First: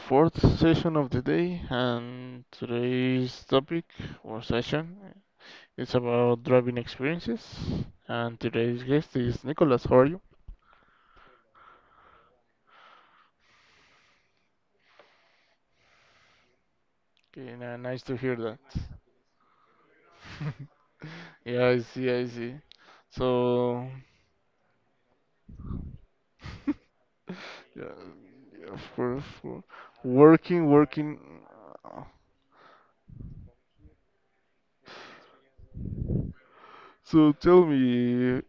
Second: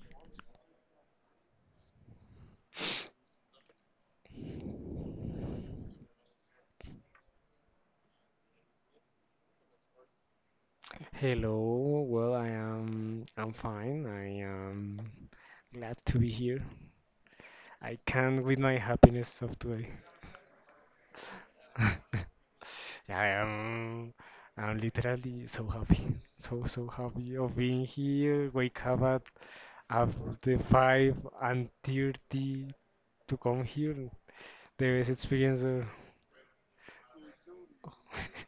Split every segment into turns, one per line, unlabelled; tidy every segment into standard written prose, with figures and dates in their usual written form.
fourth session of the day, and today's topic or session is about driving experiences. And today's guest is Nicholas. How are you?
Hello, well, I'm fine. I am glad to be here.
Okay,
I
nice to hear
can't with
that.
my happiness of today.
Yeah, I see, I see.
Yeah, I
So,
am I'm literally so happy. So happy of being
yeah,
here.
yeah,
Wake up
for,
at
for
after
working,
five
working.
and
uh,
thirty to come here. The best experience ever.
So tell me,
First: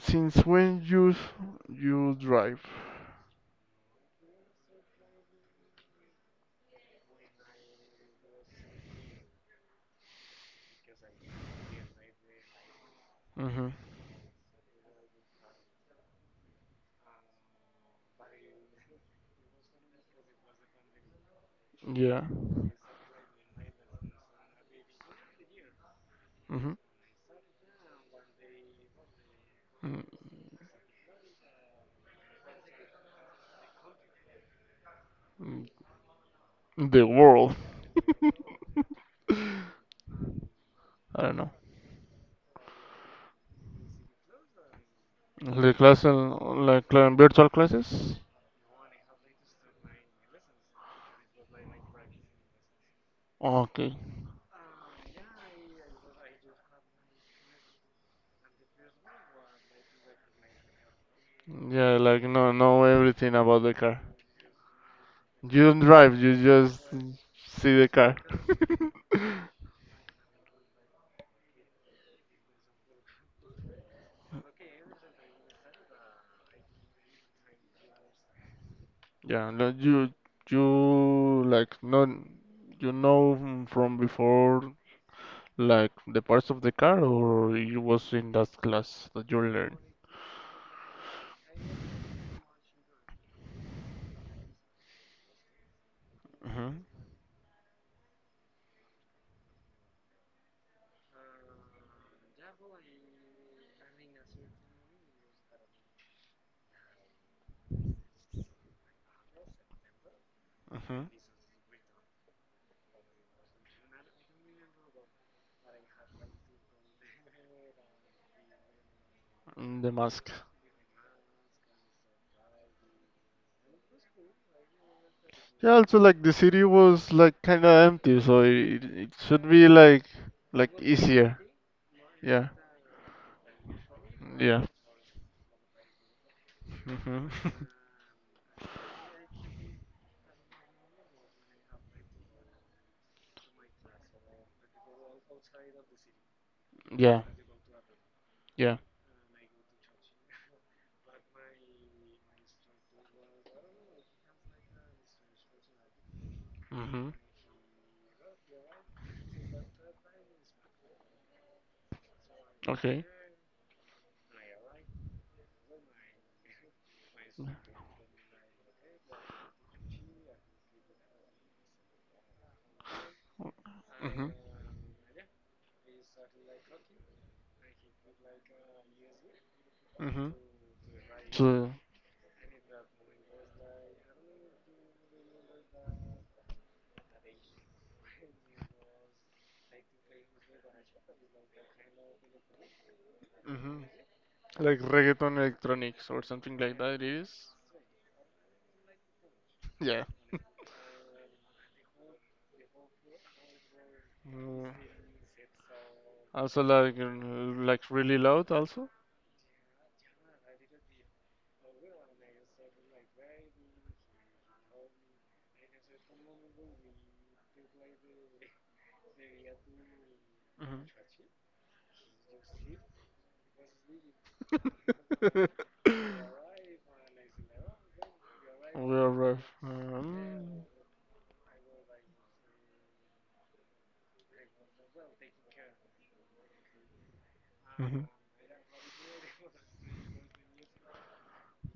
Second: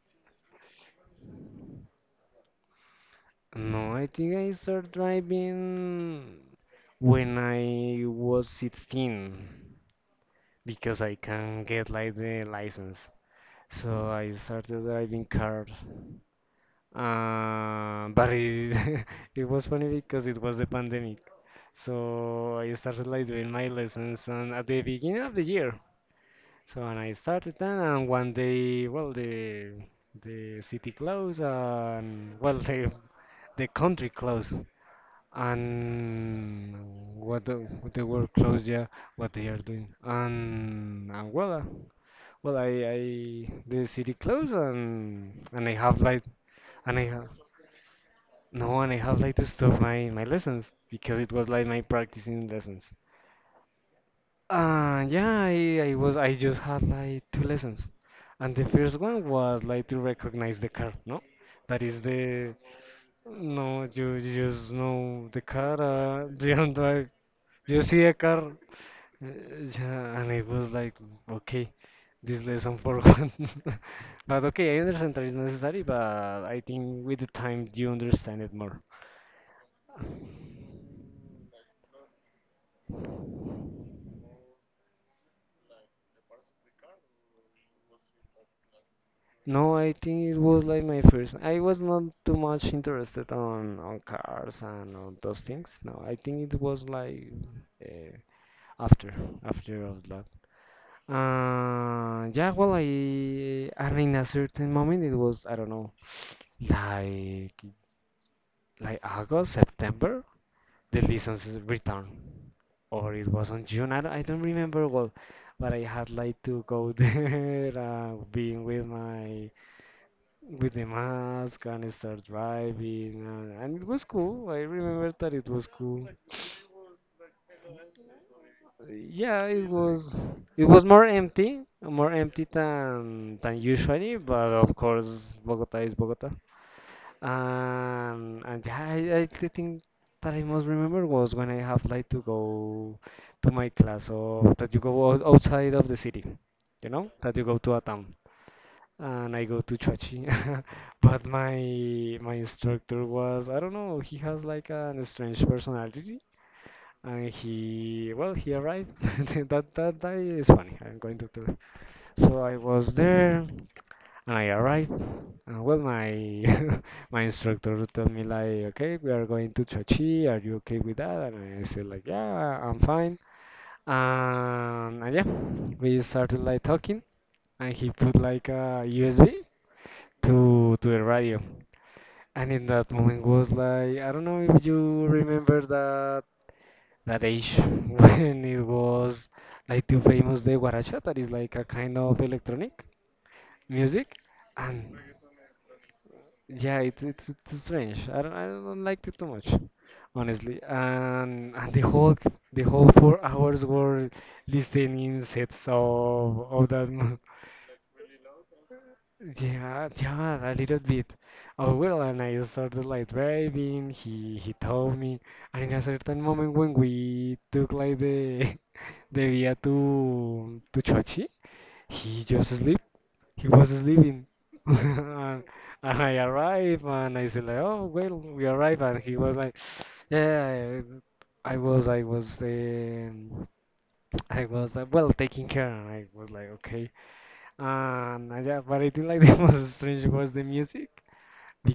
since when you drive?
No, I think I started driving when I was 16, because I can not get like the license.
Mm-hmm.
So I started driving cars, but it it was funny because it was the pandemic. So
Yeah.
I started like doing my lessons and at the beginning of the year.
Mm-hmm.
So and I started that, and one day, well, the
Mm,
the city closed and, well, the country closed
mm,
and
the
what the,
world.
what the world closed. Yeah, what they are doing, and
I
and
don't know.
well. Well, I the city closed, and I
The
have
class,
like
like
and I have
virtual classes.
no and I have like to stop my lessons because it was like my practicing lessons.
Okay.
Yeah, I just had like 2 lessons, and the first one was like to recognize the car, no? That
Yeah,
is
like no,
the.
know everything about the
No,
car.
you just know the
You
car.
don't drive. You
You don't
just
drive.
see
You
the
see a
car.
car. uh, yeah, and I was like, okay. This lesson for one. But okay, I understand that it's necessary, but I think with the time you understand it more.
Yeah, no, you like not you know from before, like the parts of the car, or you was in that class that you
No,
learn.
I think it was like my first. I was not too much interested on cars and on those things. No, I think it
Mm-hmm.
was like uh, after after of that. Yeah, well, I and in a certain moment it was, I don't know, like like August, September, the
Mm-hmm.
licenses return. Or it was on June. I don't remember well, but I had like to go there, being
The mask.
with the mask and start driving, and it was cool. I remember that it was
Yeah, also
cool.
like the city was like kind of empty, so it
Yeah,
should be
it
like
was it was
easier.
more empty
Yeah,
than usually, but
yeah.
of course Bogota is Bogota.
Hmm.
And yeah, I the thing that I most remember was when I have like to go to my class, or that you go outside of the city,
Yeah,
that you go to a town.
yeah.
And I go to Chachi, but my instructor was, I don't know, he has like an strange personality,
Hmm.
and he well he arrived that is funny. I'm going to tell you. So I was
Okay.
there. I arrived. Well, my my instructor told me like, okay, we are going to Chochi. Are you okay with that? And I said like, yeah, I'm fine.
Hmm.
And yeah, we started like talking, and he put like a USB
Hmm.
to the radio.
So,
And in that moment was like, I don't know if you remember that age when it was like too famous the guaracha, that is like a kind of electronic
hmm,
music,
like
and.
reggaeton electronics or something like
Yeah,
that. It
it's it's,
is.
it's strange. I don't like it too much,
Yeah.
honestly. And the whole 4 hours were
Mm.
listening sets of
Also
of that.
like really loud also.
Yeah, yeah, a little bit. Oh well, and I started like driving. He told me, and in a certain moment when we took like the the via to
Hmm.
to Chochi, he just sleep he was sleeping. and, and I arrived and I said like, oh well, we arrived,
We
and he was
arrive.
like, yeah, I was, I was, um, I was, well, taking care, and I was like, okay.
Mhm.
And yeah, but I think like the most strange was the music,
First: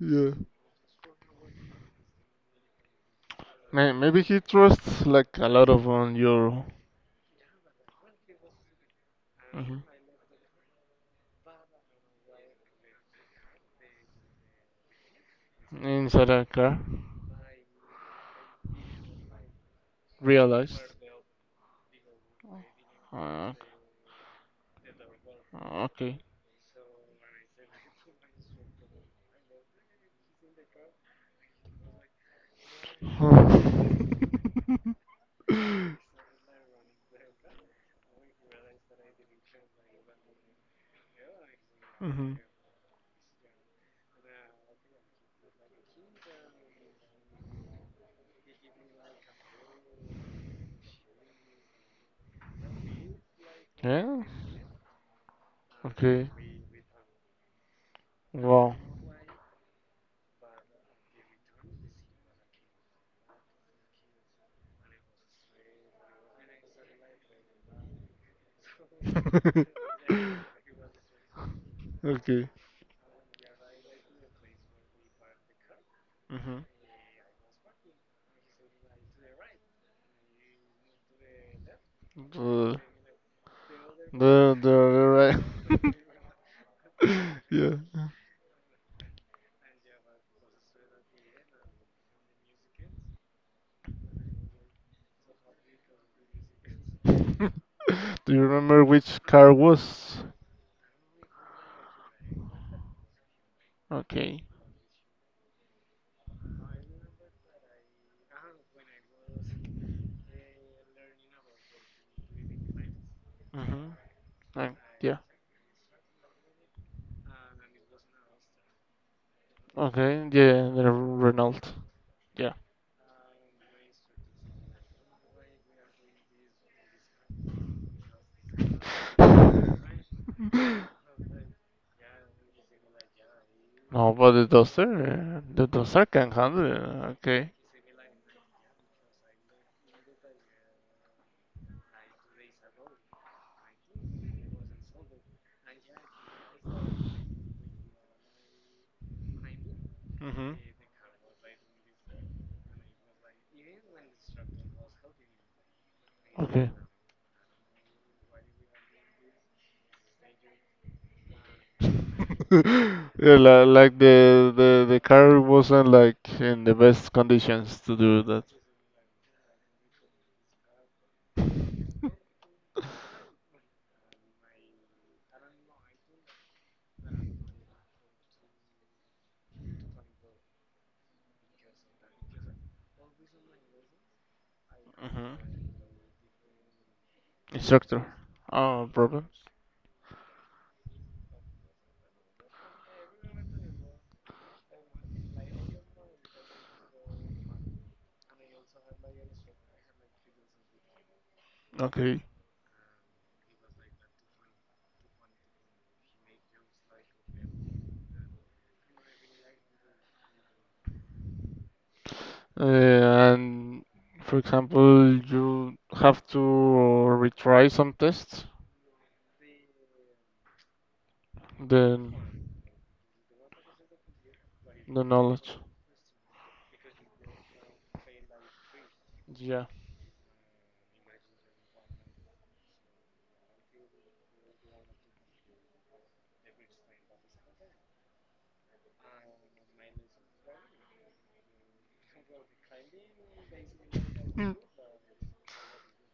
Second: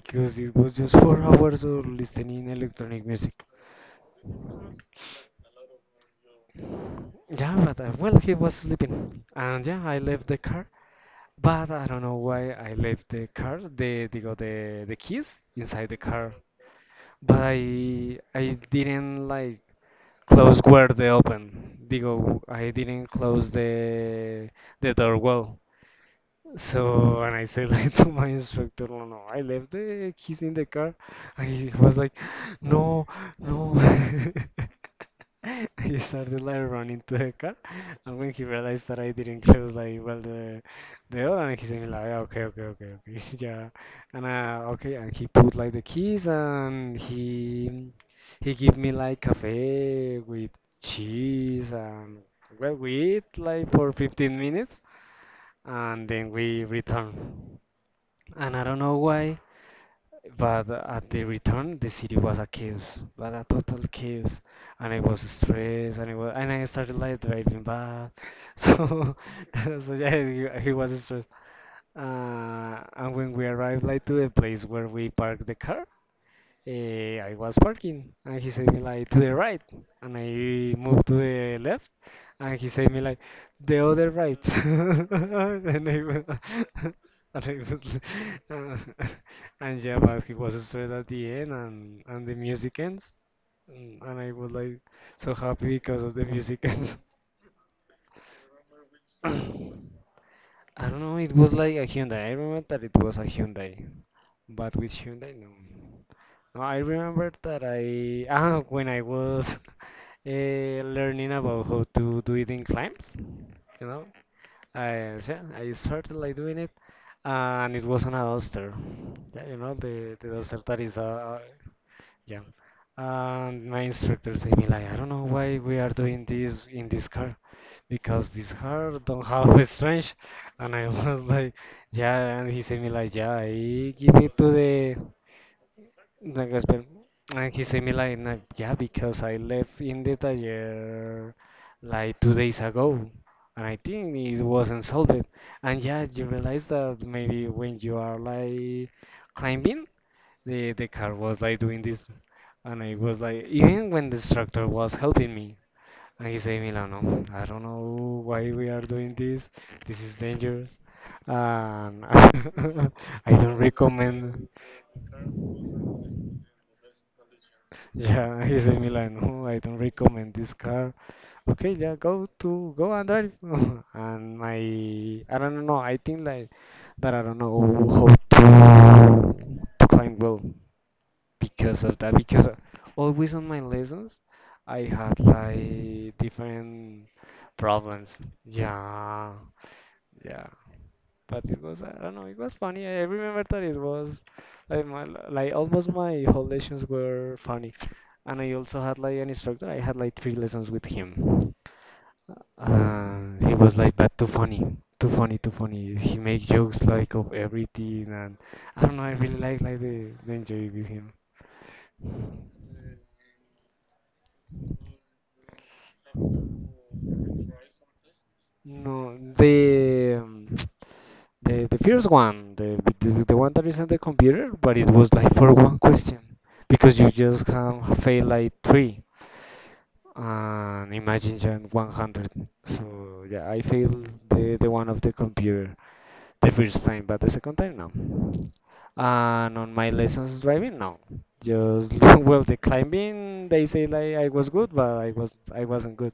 Yeah.
it was just 4 hours of listening electronic music.
Maybe he trusts like a lot of on your
Yeah, but well, he was sleeping, and yeah,
mhm,
I left the car. But I don't know why I left the car, the keys inside the
inside
car.
a car.
But I didn't like close
Realized.
where they open. Digo, I didn't close
Ah,
the door well.
okay.
So, and I said like to my instructor, no, no, I left the keys in the car. And he was like, no, no. He started like running to the car, and when he realized that I didn't close like well the door, and he's saying like, ah,
Mhm.
okay, okay, okay, okay, yeah, and okay, and he put like the keys, and he give me like cafe with cheese, and well, we eat like for
Yeah.
15 minutes, and
Okay.
then we return. And I
Wow.
don't know why, but at the return, the city was a chaos, but a total chaos. And I was stressed, and I started like driving bad. So, so yeah, he was stressed.
Okay.
And when we arrived like to the place where we parked the car,
Hmm.
I was parking, and he said me like to the right, and I moved to the left, and he said me like the other.
The
And
right.
I, went- And it
Yeah.
was, uh, and yeah, but he was straight at the end, and the music ends, and I was like so happy because of the music ends.
Do you remember which car was?
I don't know, it was like a Hyundai. I remember that it was a Hyundai,
Okay.
but with Hyundai, no. No, I remember that I when I was learning about how to do it in climbs, you
Hmm.
know,
Uh,
I
yeah.
yeah, I started like doing it, and it was on a duster. Yeah, you know the
Okay.
the duster,
Yeah,
that
the
is a.
Renault.
Yeah.
Yeah.
And my instructor said me like, I don't know why we are doing this in this car, because this car don't have a strange. And I was like, yeah. And he said me like, yeah, I
No,
give
but
it to the
The Duster can
the
handle it.
gospel.
Okay.
And he said me like, "Nah, yeah, because I left in the tire like 2 days ago. And I think it wasn't solved. And yeah, you realize that maybe when you are like climbing
Mm-hmm.
the car was like doing this, and I was like, even when the instructor was helping me, and he said,
Okay.
Milano, I don't know why we are doing this. This is dangerous. And I,
Yeah, like the car wasn't like in the best conditions to do
yeah,
that.
he said, Milano, I don't recommend this car. Okay, yeah, go and drive. and my I don't know, I think like that I don't know how to climb well, because of that, because always on my lessons I had
Mhm.
like different
Instructor.
problems.
Oh, problem.
Yeah, yeah. But it was, I don't know. It was funny. I remember that it was like my, like almost my whole lessons were funny, and I also had like an instructor. I had like 3 lessons with him.
Okay.
And he was like, but too funny, too funny, too funny. He make jokes like of everything, and I don't know. I really like the enjoy with him.
Uh, and for example, you have to retry some tests,
No, the first
then
one, the one that is in the computer, but it
the
was like for
knowledge.
one question, because you just can fail like three,
Yeah.
and imagine just 100. So yeah, I failed the one of the computer the first time, but the second time no. And on my lessons driving, no. Just well, the climbing they say like I was good, but I wasn't good.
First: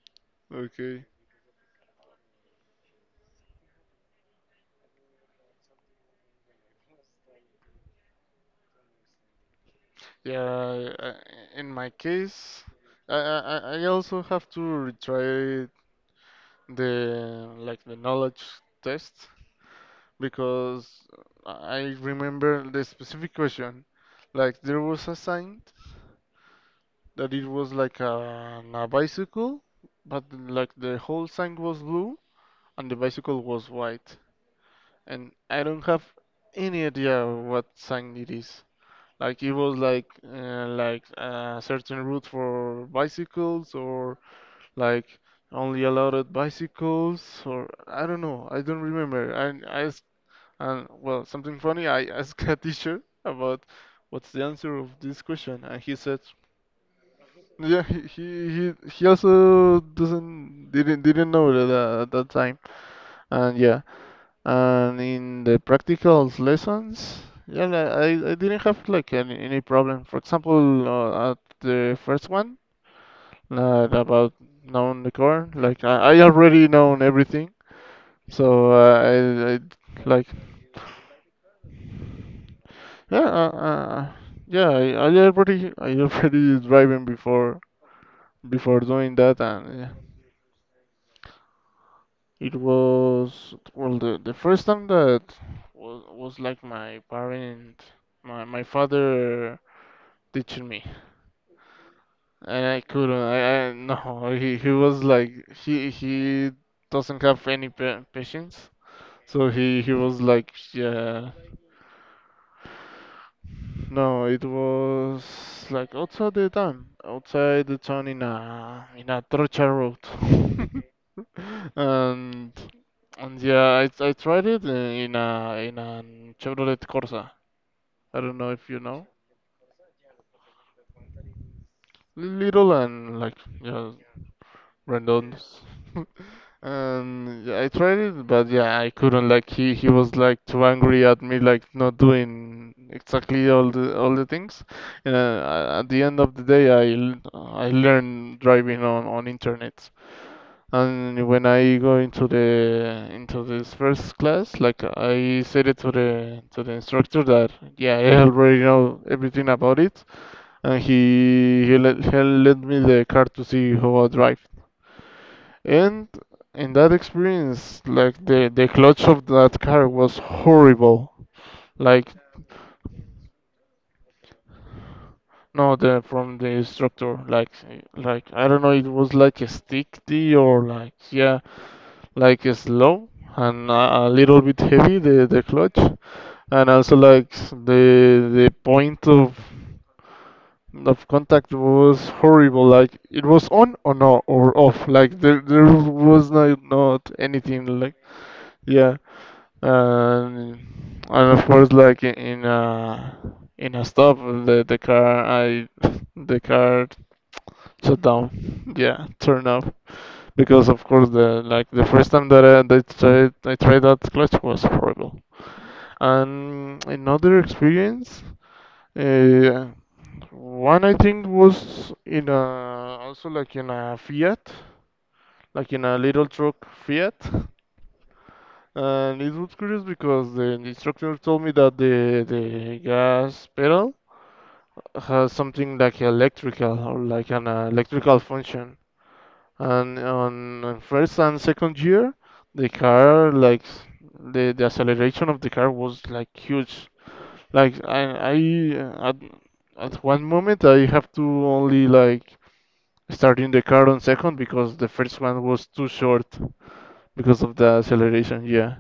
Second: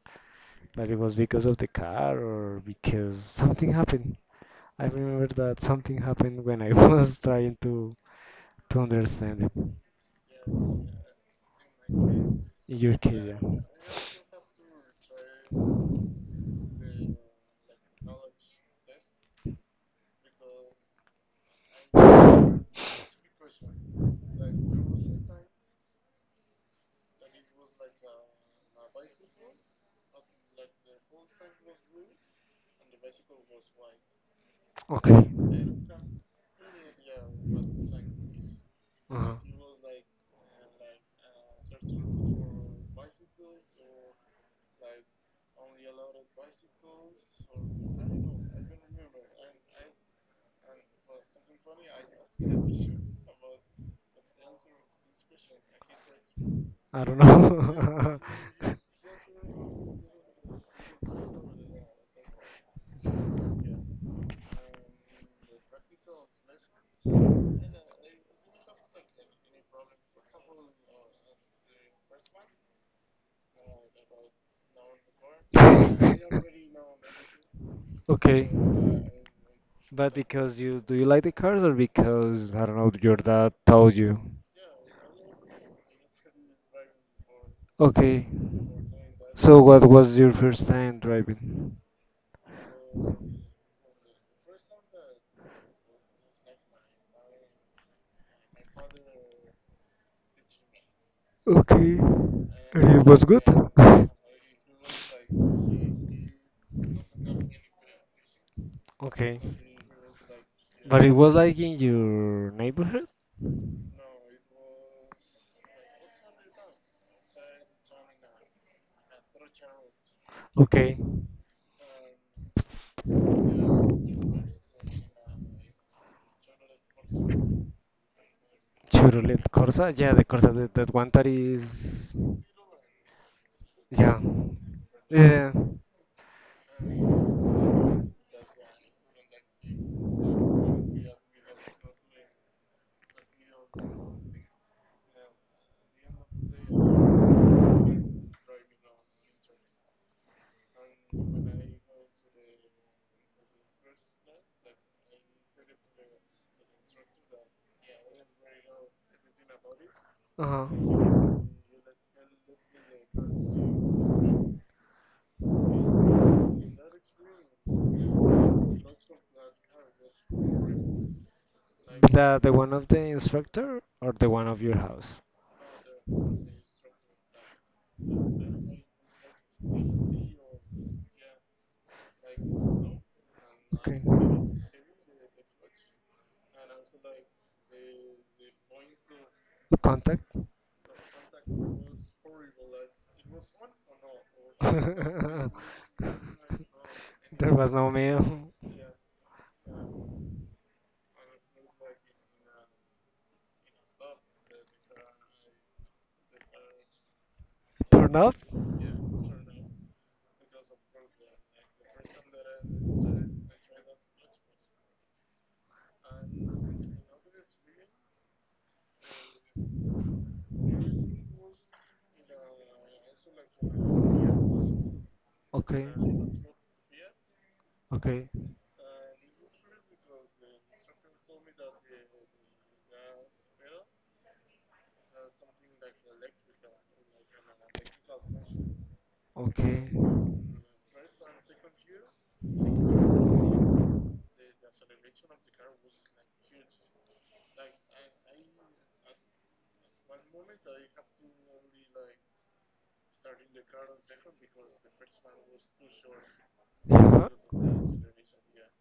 But it
Okay.
was because of the car or because something happened. I remember that something happened when I was trying to understand it. In
Yeah, in my case,
your case, yeah.
I also have to retry the like the knowledge test, because I remember the specific question. Like there was a sign that it was like a bicycle, but like the whole sign was blue and the bicycle was white,
Okay.
and I don't have any idea what sign it is. Like it was like a certain route for bicycles, or like only allowed bicycles, or I don't know. I don't remember. And well, something funny. I asked a teacher about what's the answer of this question, and he said,
I don't
yeah, he
know.
he he, he also doesn't didn't know that at that time. And yeah, and in the practical lessons, yeah, like, I didn't have like any problem. For example, at the first one, about knowing the core, like I already known everything,
Okay,
so I
but
like
because you do you like the cars, or because, I don't know, your
yeah,
dad told you?
yeah, I already driving before
Okay.
before doing that,
So
and
what
yeah.
was your first time driving?
It was well the first time that was like my parent, my father teaching me,
Okay.
and I couldn't.
Good.
I no, he was like he doesn't have any patience,
Okay.
so he was like
But it
yeah.
was like in your neighborhood?
No, it was like outside the town in a trocha road,
Okay.
and And yeah, I tried it in a Chevrolet Corsa. I don't know if you know.
Chevrolet Corsa? Yeah, the Corsa, that one that is.
Little and like yeah,
Yeah. Yeah. Yeah.
redondos. And yeah, I tried it, but yeah, I couldn't. Like he was like too angry at me, like not doing exactly all the things. And at the end of the day, I learned driving on internet. And when I go into the into this first class, like I said it to the instructor that yeah, I already know everything about it,
Uh-huh.
and he lent me the car to see how I drive. And in that experience, like the clutch of that car was horrible. Like
The one of the instructor or the one of your house?
no, the from the instructor, like I don't know, it was like a stick D or like yeah, like slow, and a little bit heavy the clutch, and also like the point
The Contact?
of contact was horrible, like it was on or no or off, like there was not not
There
anything
was no
like
mail.
yeah. and and of course like in a stop the car I the car shut
Turn
down,
up?
yeah, turn off, because of course the like the first time that I tried that clutch was horrible. And another experience, uh, one I think was in a also like in a Fiat, like in
Okay,
a little truck Fiat.
okay,
And it was curious because the instructor told me that the gas pedal has something like electrical, or like an electrical function.
okay.
And on first and second year the car like the acceleration of the car was like huge, like I at one moment I have to only like start in the car on second, because the first one was too short because of the acceleration, yeah,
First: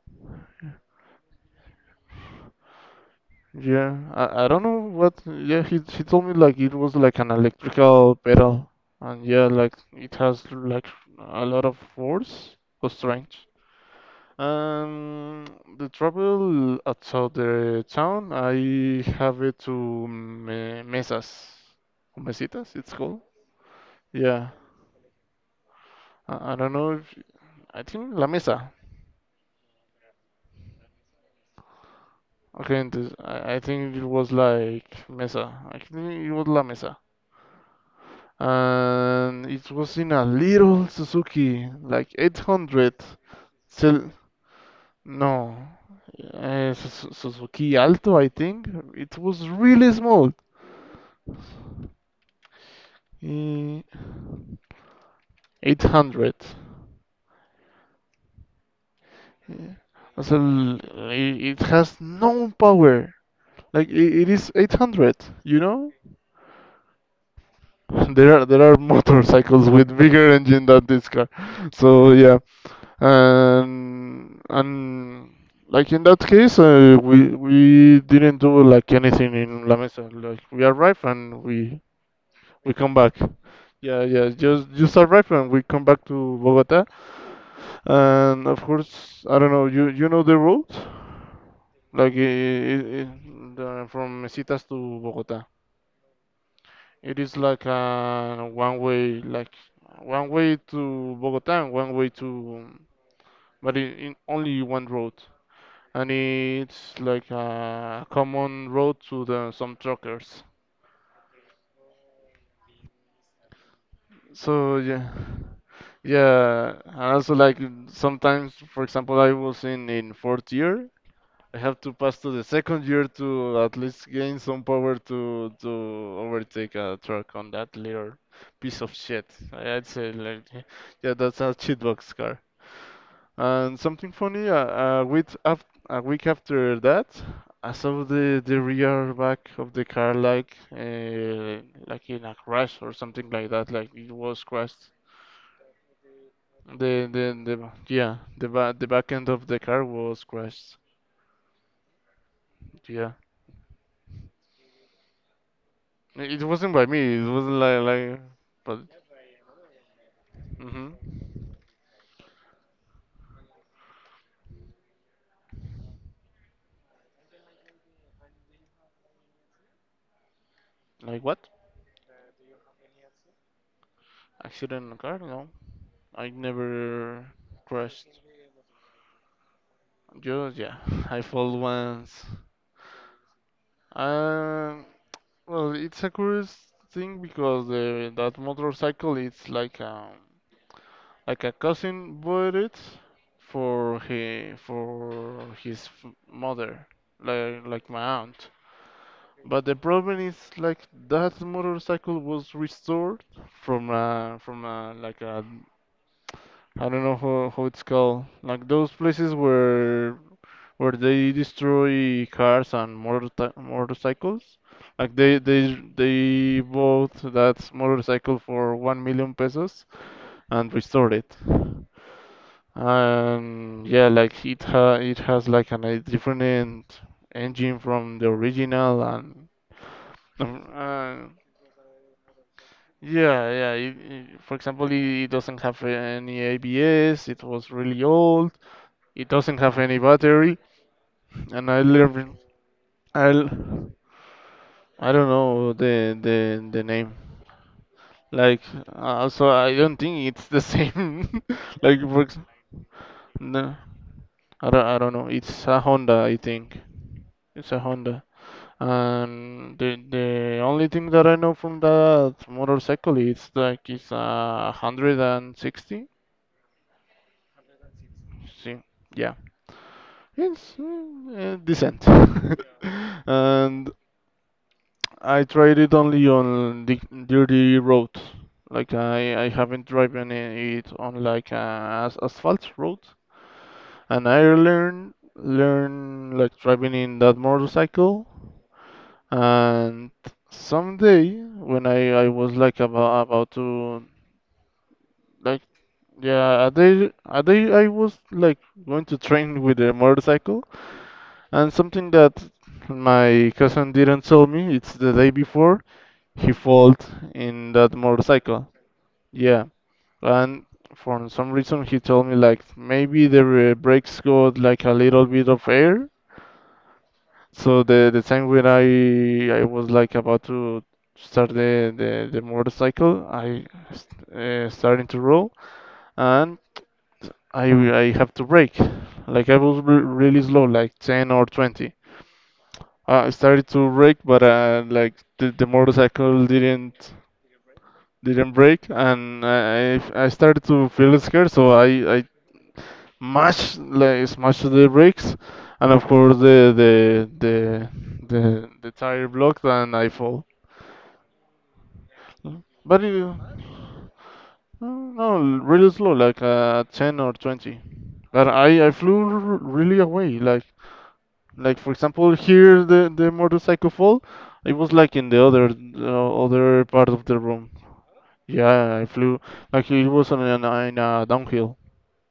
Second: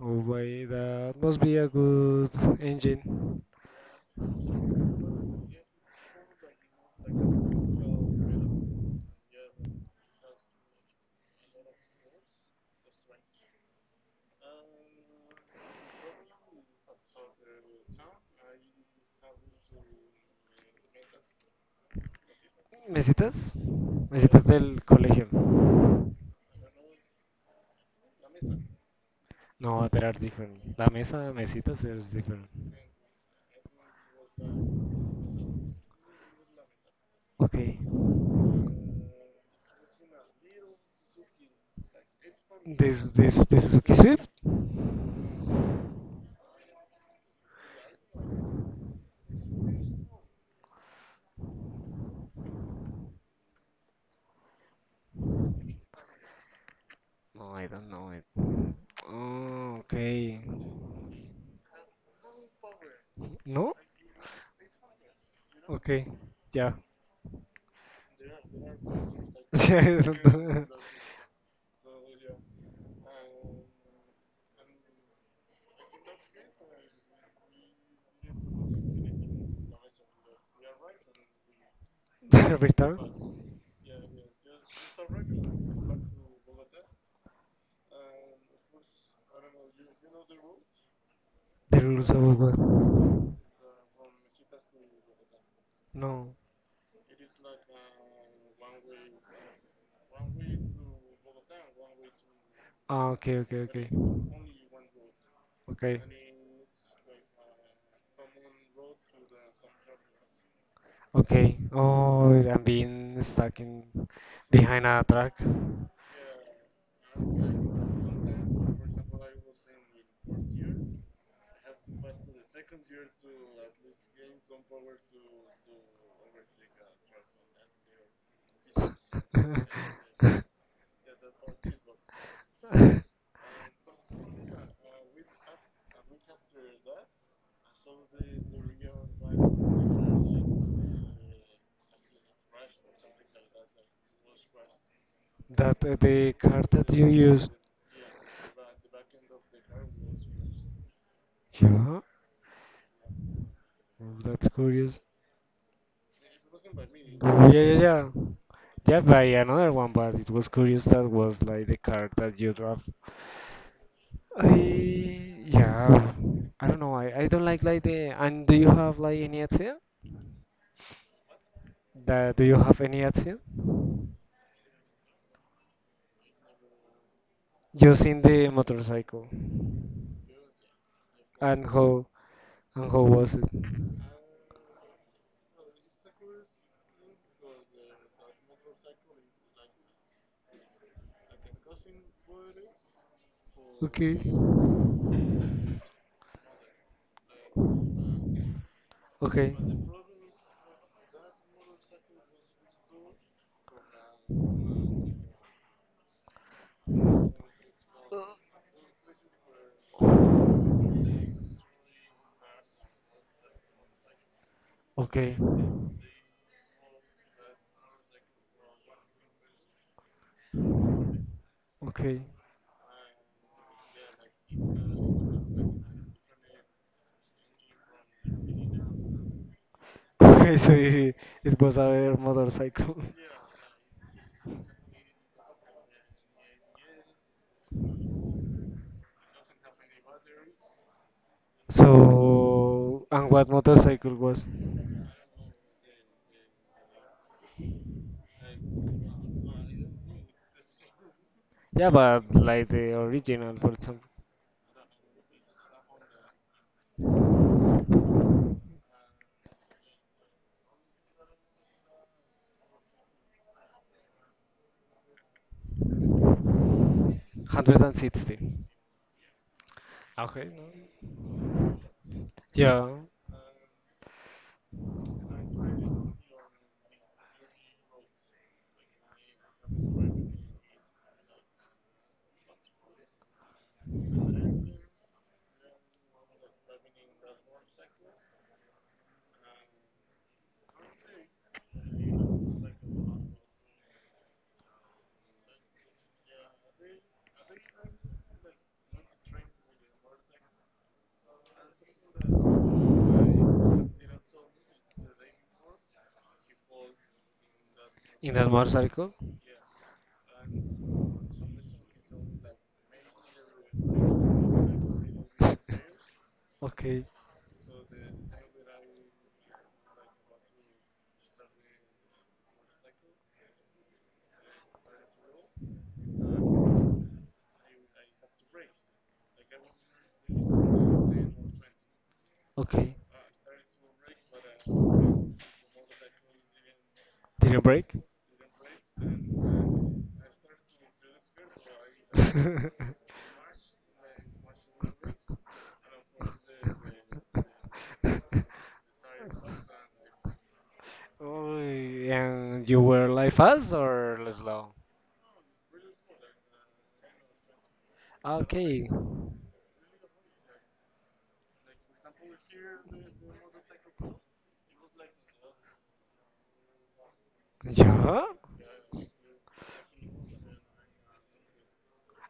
Oh boy, that must be a good engine.
yeah. I don't know what, yeah, he told me like it was like an electrical pedal, and yeah, like it has like a lot of force, was strange. Um, the travel outside the town, I have it to me mesas, mesitas, it's called.
Mesitas?
Yeah,
Mesitas del colegio.
I don't know if I think la mesa.
No, there are different. La mesa, mesitas is different.
Okay, entonces, I think it was like mesa. I think it was la mesa,
Okay.
and it was in a little Suzuki, like 800.
This Suzuki
Cel
Swift?
no, Suzuki Alto, I think. It was really small. Eh, 800.
No, I don't know it.
Yeah.
Oh,
So
okay.
it has no power.
No?
Like I it is 800, you know?
Okay, yeah.
There are motorcycles with
Restart.
bigger engine than this car. So yeah, and like in that case, we didn't do like anything in La Mesa. Like we arrive and we come back. Yeah, yeah, just arrive and we come back to Bogota. And of course, I don't know. You know the route?
The rules
Like
of what?
I from Mesitas to Bogota.
No.
It is like a one way, like one way to Bogota and one way to,
Ah, okay,
but
okay,
in only one road. And it's like a common road to the some truckers.
okay. Oh, I'm being stuck in
So
behind a
yeah,
truck.
yeah. And also like sometimes, for example, I was in fourth year, I have to pass to the second year to at least gain some power to overtake a truck on that little piece of shit. I- I'd say like, yeah, that's a cheatbox car. And something funny, a week after that, I saw the rear back of the car like in a crash or something like that, like it was crashed.
That the card that you use.
The yeah, the back end of the car was crashed.
Yeah. Oh,
Yeah.
that's curious.
It wasn't by me. It was
Oh, yeah, yeah, yeah.
like, but
Yeah, by another one, but it was curious
hmm,
that was like the card that you draw. I yeah. I don't know. I don't like the. And do you have like any idea?
like what?
That, do you have any accident?
Accident in a car? No, I never
Just
crashed.
in the motorcycle.
Just yeah, I fall
And how
once.
and how was it?
Um, well, it's a curious thing because the that motorcycle it's like a cousin bought it for he for his mother, like my aunt.
Okay,
But the problem is like that motorcycle was restored from like a, I don't know how it's called, like those places where they destroy cars and motor motorcycles, like
okay,
they bought that motorcycle for 1 million pesos and restored it.
okay.
And yeah, like it ha it has like an, a different engine from the original, and
Okay,
um,
so
uh,
it was a motorcycle.
yeah, yeah. It, for example, it doesn't have any ABS. It was really old. It doesn't have any battery. And I learned,
So,
I'll,
and what motorcycle was?
I do not know the name. Like, so I don't think it's the same.
Yeah,
Like,
but like the original, for
no,
example,
I don't know. It's a Honda, I think. It's a Honda. And the only thing that I know from that motorcycle is like it's 160.
160.
See, yeah.
Okay.
Yes, mm,
No.
decent.
Yeah,
And I tried it only on the dirty road. Like I haven't driven it on like a as asphalt road. And I learn learn like driving in that motorcycle. And someday when I was like about to like yeah, a day I was like going to train with a motorcycle. And something that my cousin didn't tell me, it's the day before he fell in that
in that
motorcycle.
motorcycle.
Yeah. And for some reason he told me like maybe the brakes got like a little bit of air.
Okay,
So the time when I was like about to start the motorcycle, I starting to roll, and I I have to brake. Like I was re really slow, like 10 or 20.
okay.
I started to brake, but like the motorcycle didn't
Did you break?
didn't brake, and I started to feel scared, so I mashed, like, smashed the brakes, and of course the tire blocked, and I fall.
Oh, and you
But
were
it,
like fast or slow?
no, really slow, like 10 or 20.
Ah,
But I
okay.
I flew really away, like for example here the motorcycle fall, it was like in the other other part of the room.
¿Yo?
Yeah, I flew. Actually, it was on an in a downhill,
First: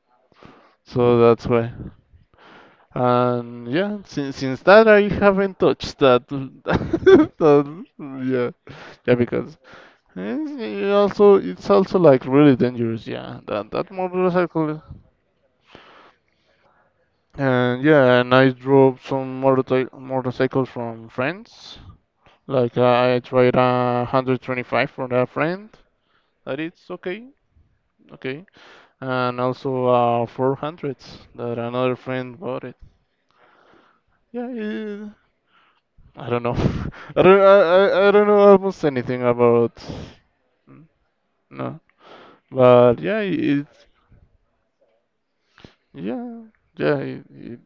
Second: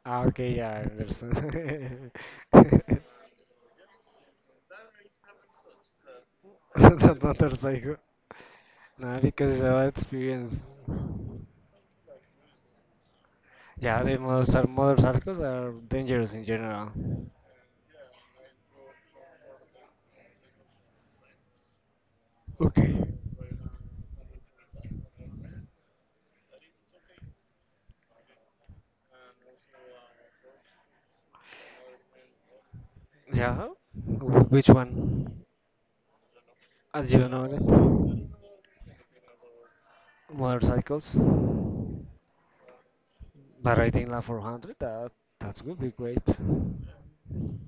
Ah, okay, yeah, I
so that's why.
understand.
And yeah, since that I haven't touched that.
Not motorcycle.
Yeah, yeah,
No,
because
because I have
it's
experience.
it also it's also like really dangerous. Yeah, that
Yeah, the motorcycle
motorcycle.
motorcycles are dangerous in general.
And yeah, and I drove some motorcycles from friends. Like
Okay.
I tried a 125 from a friend. That it's okay, okay. And also 400s that another friend bought it.
Yeah?
Yeah,
Which
it,
one?
I don't know.
As you know
I
them.
don't know almost anything about.
Motorcycles.
No, but yeah, it.
But I think La 400, that would be great.
yeah yeah,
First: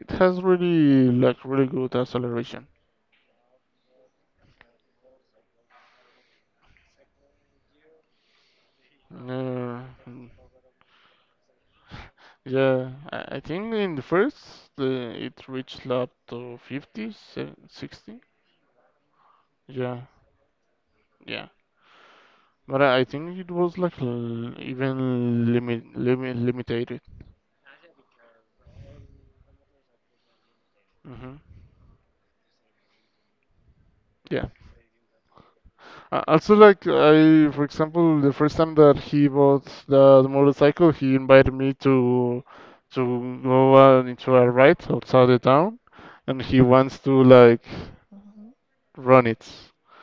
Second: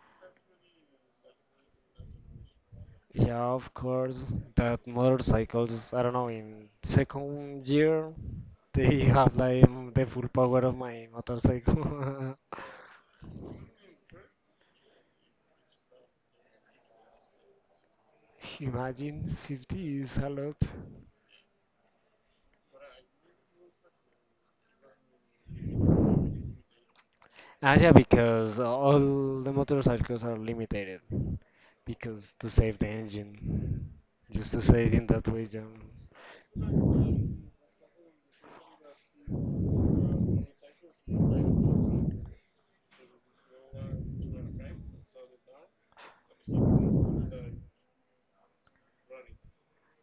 it has really like really good acceleration.
Yeah, of course. That motorcycles, I don't know, in second year, they have like
Uh,
the full power of my motorcycle.
yeah, I think in the first it reached up to 50, 60.
Imagine 50
Yeah,
is a lot.
yeah. But I think it was like, even limit, limited.
Ah, yeah, because all the motorcycles are limited.
Hmm.
Because to save the engine.
Yeah.
Just to say it in that way, John.
Also, like for example, the first time that he bought the motorcycle, he invited me to go into a ride outside the town, and he wants to like run it.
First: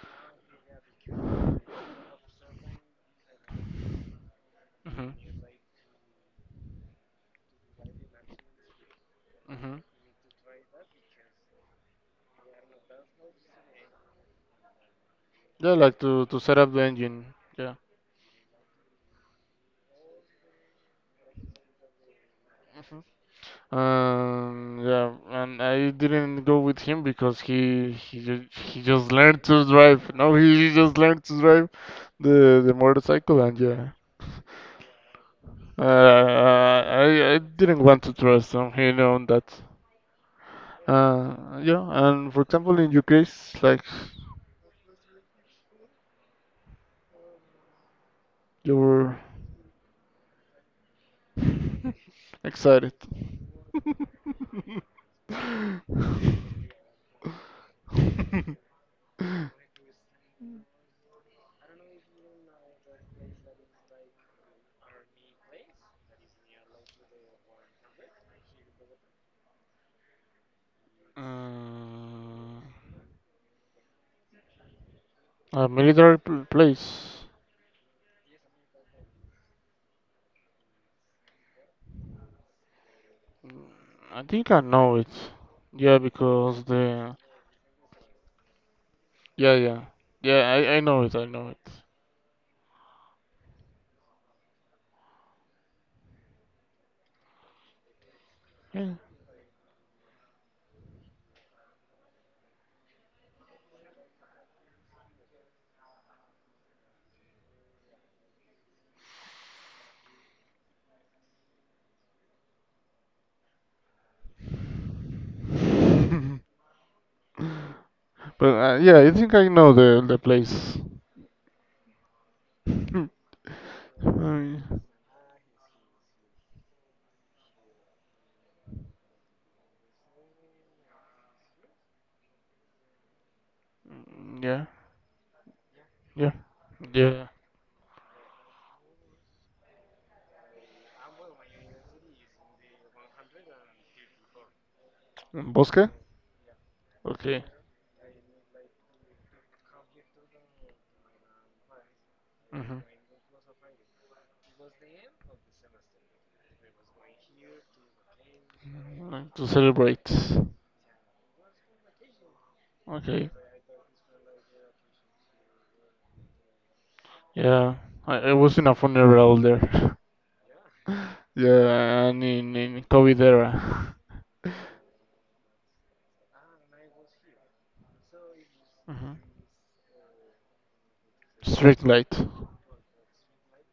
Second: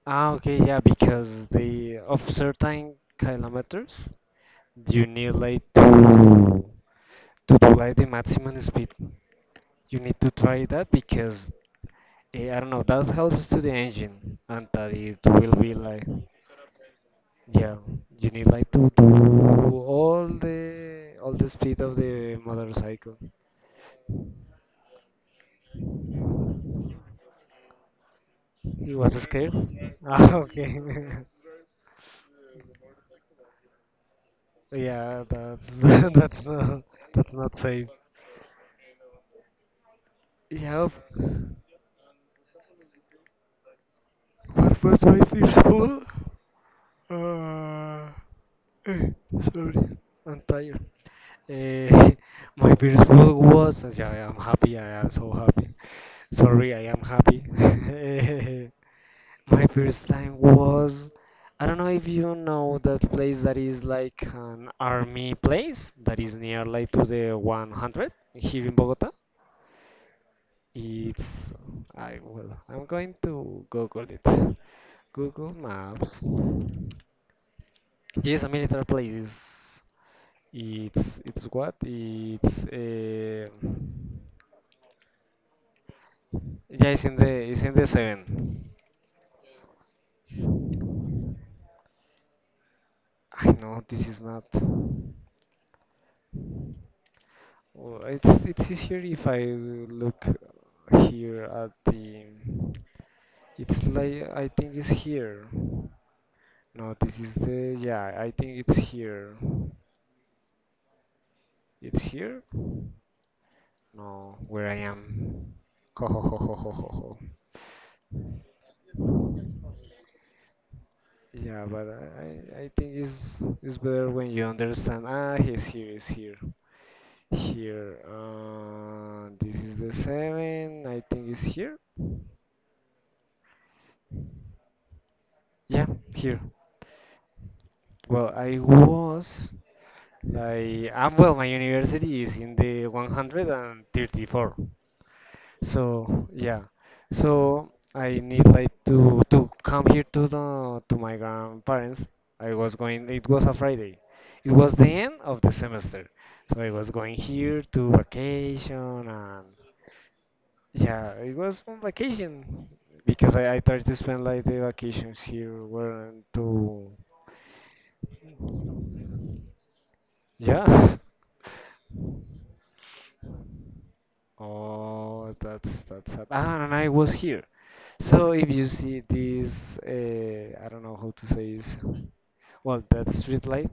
Ah, okay, yeah, because they of certain kilometers, you need
Hmm.
like to do like the maximum speed.
Hmm.
You need to try that because I don't know, that helps to the engine and that it will
Yeah,
be
like
like
to set up the engine.
yeah,
Yeah.
you need like to do all the speed of the motorcycle.
Yeah. And I didn't go with him because he
It
just
was
learned to drive. Now
ah,
he
okay.
just learned to drive the motorcycle, and yeah.
Yeah, that's
Uh,
that's not that's
I
not
didn't
safe.
want to trust him, you know, on that.
Yeah,
Yeah, and for example, in your case, like,
what was my first one? Uh,
you
eh,
were
Sorry, I'm tired. Eh, my
excited.
first one was yeah, I'm happy. I am so happy. Sorry, I am happy. My first time was I don't know if you know that place that is like an army place that is near like to the 100 here in Bogota. It's
Uh,
I'm going to Google it. Google
a military
Maps.
place.
Yes, a military place. It's what? It's
I think I know it. Yeah, because
Yeah,
the.
it's in the seven.
yeah yeah yeah, I know it, I know it.
I know this is not. Well, it's
Yeah.
easier if I look here at the. It's like I think it's here. No, this is the yeah. I think it's here. It's here. No, where I am. Ho ho ho ho ho ho. Ho.
But yeah, I think I know the place.
Yeah, but I think
I
it's better when you
mean,
understand. Ah, he's here. He's here. Here. This is the seven. I think it's here.
mm, yeah.
Yeah,
Yeah.
here.
Yeah.
Well, I was. Like, well, my university is in the 134.
Bosque?
So yeah,
Okay.
so I need like to come here to the to my grandparents. I was
Hmm.
going. It was a Friday. It was the end of the semester, so I was going here to vacation
Like
and
to celebrate.
yeah, it was on vacation
Okay.
because I tried to spend like the vacations here were to
Yeah. I was in a funeral there.
yeah.
Yeah, and in COVID era.
Oh, that's sad. Ah, and I was here. So if you see
Hmm.
this, I don't know how to say this.
Street light.
Well, that street light.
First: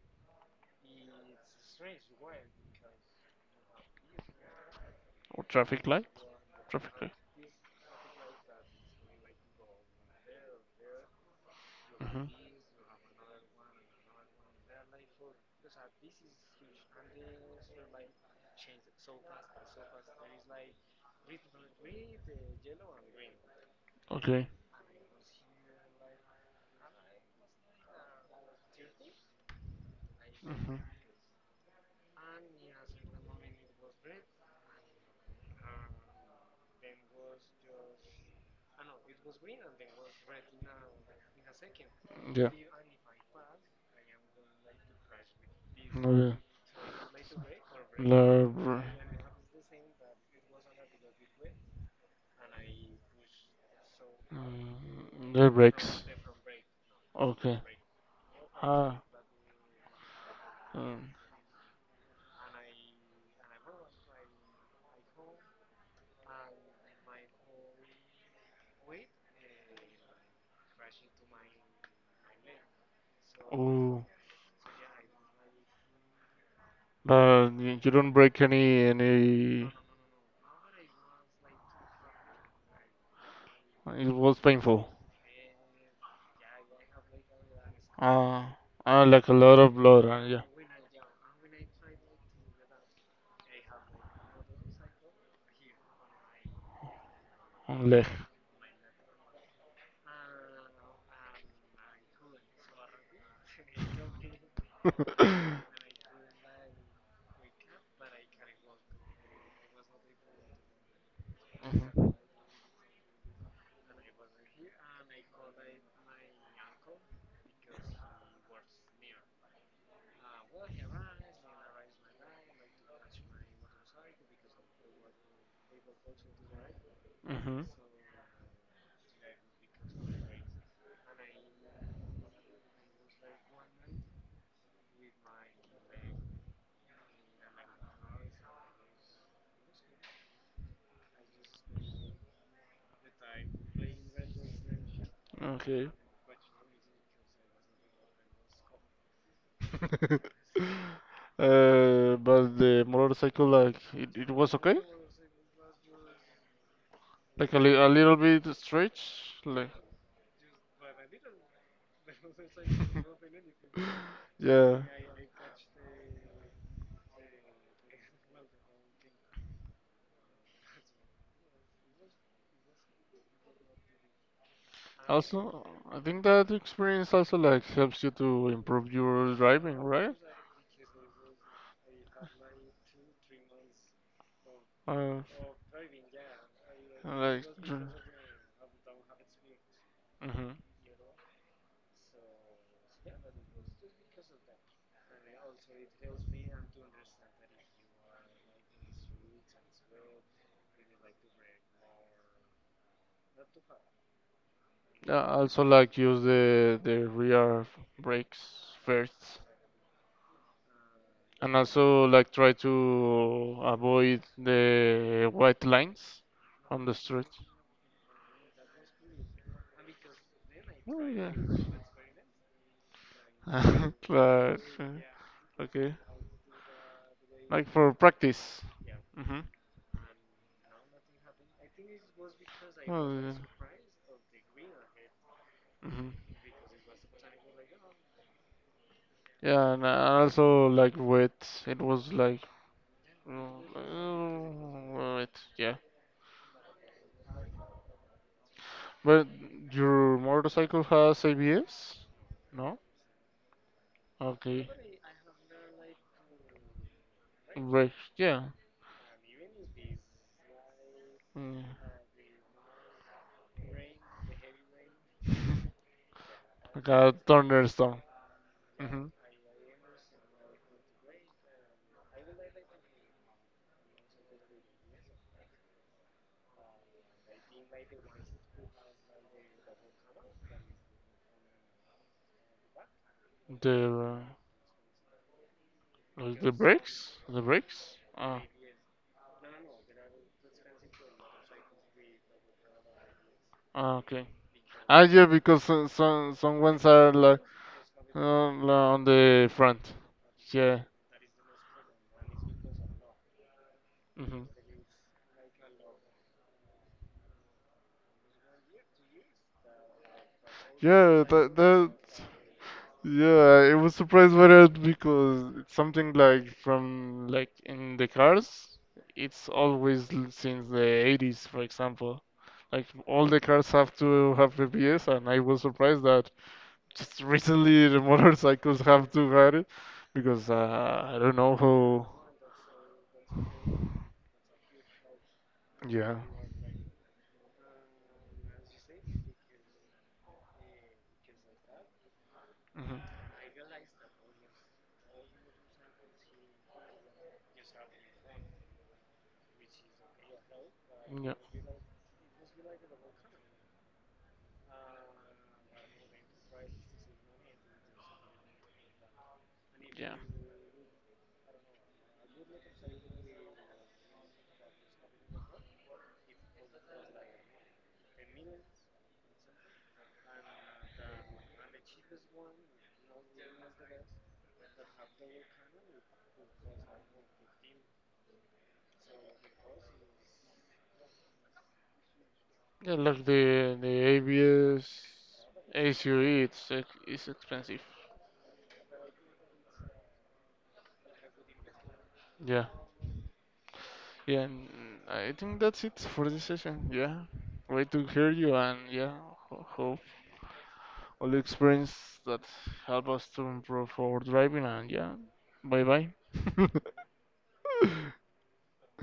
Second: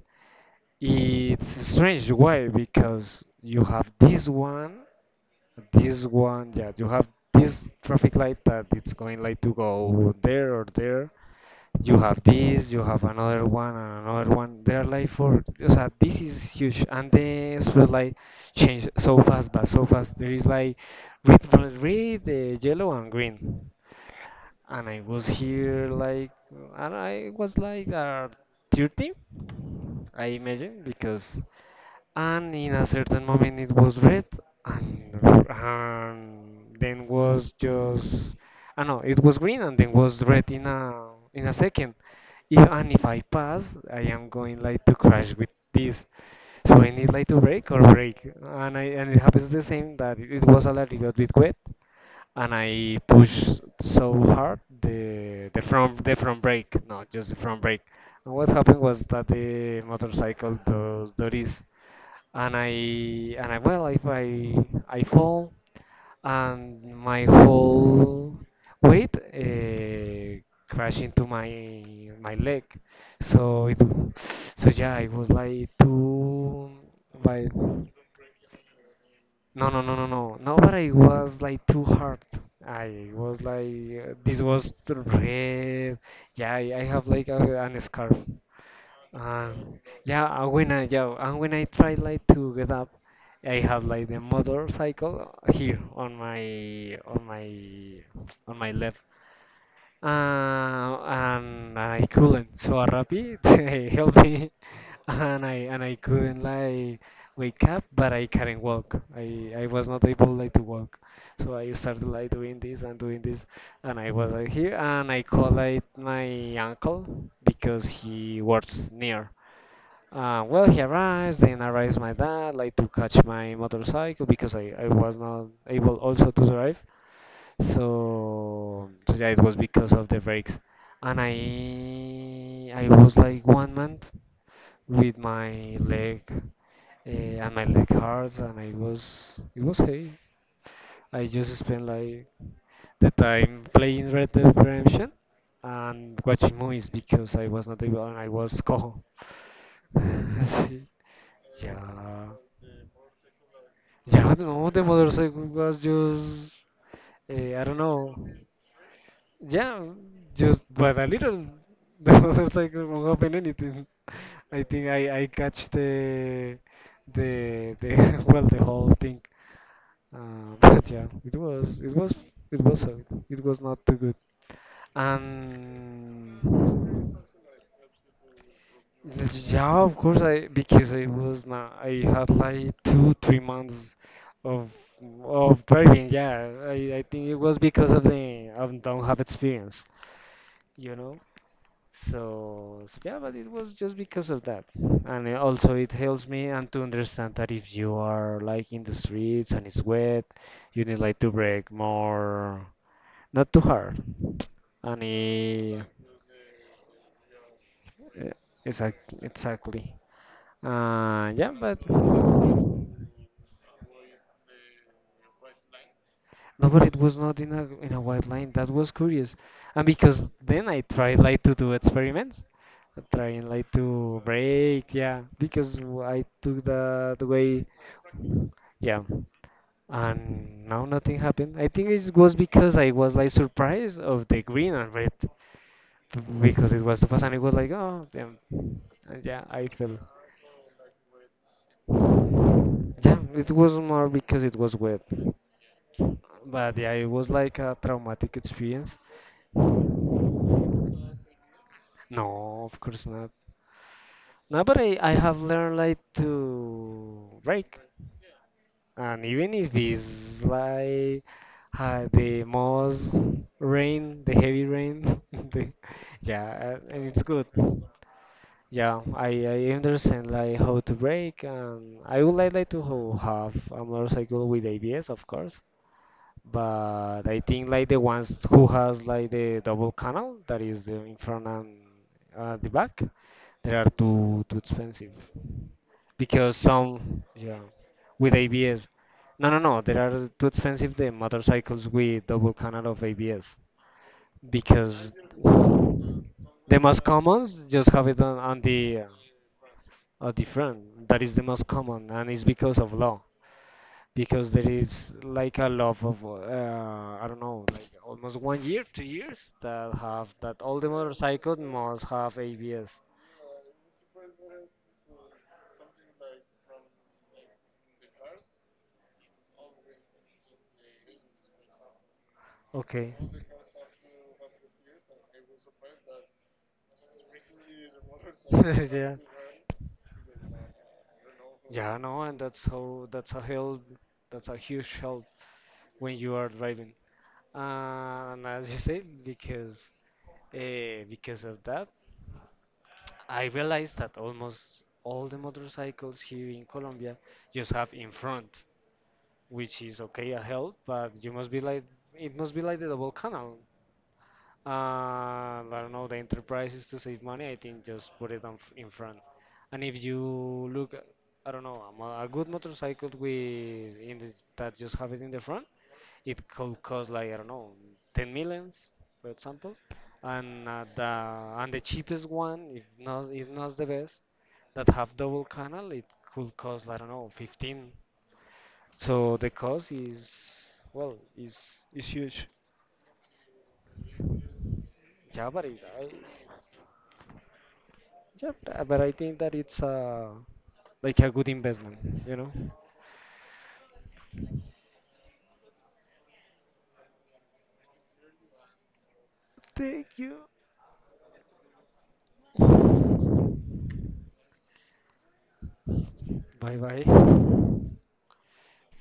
It's strange why because you have this one,
Or traffic
this
light?
one. Yeah, you
Traffic
have
light.
this traffic light that it's going like to go there or there. You have
Hmm.
this. You have another one and another one. They're like for. So this is huge, and the street light change so fast, but so fast. There is like red, red, yellow, and green
Okay.
and I was here like and I was like 30 I
Hmm.
imagine because and in a certain moment it was red and then was just I know it was green and then was red in a second
Yeah.
if, and if I pass I am going like to crash with this
Okay.
so I need like to brake or brake and I
La-
and it happens the same that it was a little bit wet and I push so hard
Mm,
the
the
the
breaks.
front the front brake, no, just the front
Okay.
brake. And what happened was
Ah.
that the motorcycle
Um,
does duties, and I and I well, if I I fall and my whole weight crash into my leg, so it
oh.
so yeah, it was like two by
But you don't break any,
no,
any.
no, no, no, no. No, but I was like too hard. I was like,
It was
this was
painful.
the red. Yeah, I have like a, an scarf.
Ah. Ah, like a lot of blood.
Yeah,
Yeah.
when I yeah, and when I tried like to get up, I have like the motorcycle here on my on
On
my
leg.
on my left. And I couldn't. So a rapid helped me and I couldn't like wake up, but I couldn't walk. I was not able like to walk, so I started like doing this, and I was like here, and I called like my uncle because he works near. Well, he arrives, then arrives my dad, like to catch my motorcycle because I was not able also to drive.
Mhm.
So, so yeah, it was because of the brakes. And I was like 1 month with my leg and I leg hurts and I was it was hey. I just spent like the time playing Red Dead Redemption
Okay.
and watching movies because I was not able and I was cojo. Sí.
But the motorcycle, like, it
Yeah,
was
no,
okay.
the motorcycle was just
Like a,
I
li
don't
a
know.
little bit stretch. Like.
Yeah, just but a little. The motorcycle won't happen anything. I
Yeah.
think I catch the well the whole thing. Uh, but yeah, it was it was it was hard. It was not too good.
Also, I think
And
that experience also like helps you to improve your
yeah,
driving,
of
right?
course I because I was not I had like 2 3 months of
Uh,
of driving. Yeah, I think it
like.
was
dr-
because of the I don't have experience,
Mhm.
you know. So, so yeah, but it was just because of that. And also it helps me and to understand that if you are like in the streets and it's wet, you need like to break more not too hard. And
Yeah, also
eh,
like use the rear
eh,
brakes
Exact,
first,
exactly. Yeah,
and also like try to avoid the white lines
no, but
on the
it was
street.
not in a in a white line. That was curious, and because then I
Oh,
tried
yeah.
like to do experiments, trying like to
Right, right.
break. Yeah, because
Okay.
I took the way.
Like for practice.
Yeah,
Hmm.
and now nothing happened. I think it was because I was
Oh,
like
yeah.
surprised of the green and red,
Hmm.
because it was the first, and it was like oh, damn. And yeah, I
Yeah, and I also like wet. It was like
felt yeah, it was more because
uh,
it was wet.
wet. Yeah.
But yeah, it was like a traumatic experience.
But your motorcycle has ABS?
No, of
No?
course not. No,
Okay.
but I have learned like to break.
Brake. Yeah.
And even if it's like
Mm.
the most rain, the heavy rain, the, yeah,
Like a thunderstorm.
yeah,
Hmm.
I understand like how to break. And I would like have a motorcycle with ABS, of course. But I think like the ones who has like the double canal, that is the in front and the back. They are
The
too expensive
like the
because
brakes?
some
The
yeah
brakes?
with
Ah,
ABS. No, no, no. They are too expensive. The motorcycles with double canal of ABS
ah, okay. Ah,
because
yeah, because some some ones are
commons just have it
like on the front.
on the
Yeah.
front. That is the most common, and it's because of law. Because
Hmm.
there is like a lot of I don't know, like almost 1 year, 2 years that have that all the
Yeah, that
motorcycles
that.
must have ABS.
Yeah, I was surprised by that because it's something like from like in the cars. It's always, since the 80s, for example. Like
Okay.
all the cars have to have ABS, and I was surprised that just recently the motorcycles have too had it because I don't know
Yeah,
who.
no, and that's how that's a help. That's a huge help
Yeah.
when you are driving. And as you said, because of that,
Mhm.
I realized that almost all the motorcycles here in Colombia just have in front, which is okay, a help, but you
Yeah.
must be like it must be like the double canal. And I don't know, the enterprises to save money, I think just put it on in front. And if
Yeah.
you look, I don't know, a good motorcycle with in the, that just have it in the front. It could cost like I don't know, 10 millions, for example, and the cheapest one, if not the best, that have double canal, it could cost I don't know 15. So the cost is well is huge.
Yeah, like the ABS,
Yeah, but
ACE, it's it's expensive.
yeah, but I think that it's like a good investment, you know.
Yeah. Yeah, and I think that's it for this session. Yeah. Great to hear you, and yeah, ho hope all the experience that help us to improve our driving. And yeah, bye bye.
Bye bye.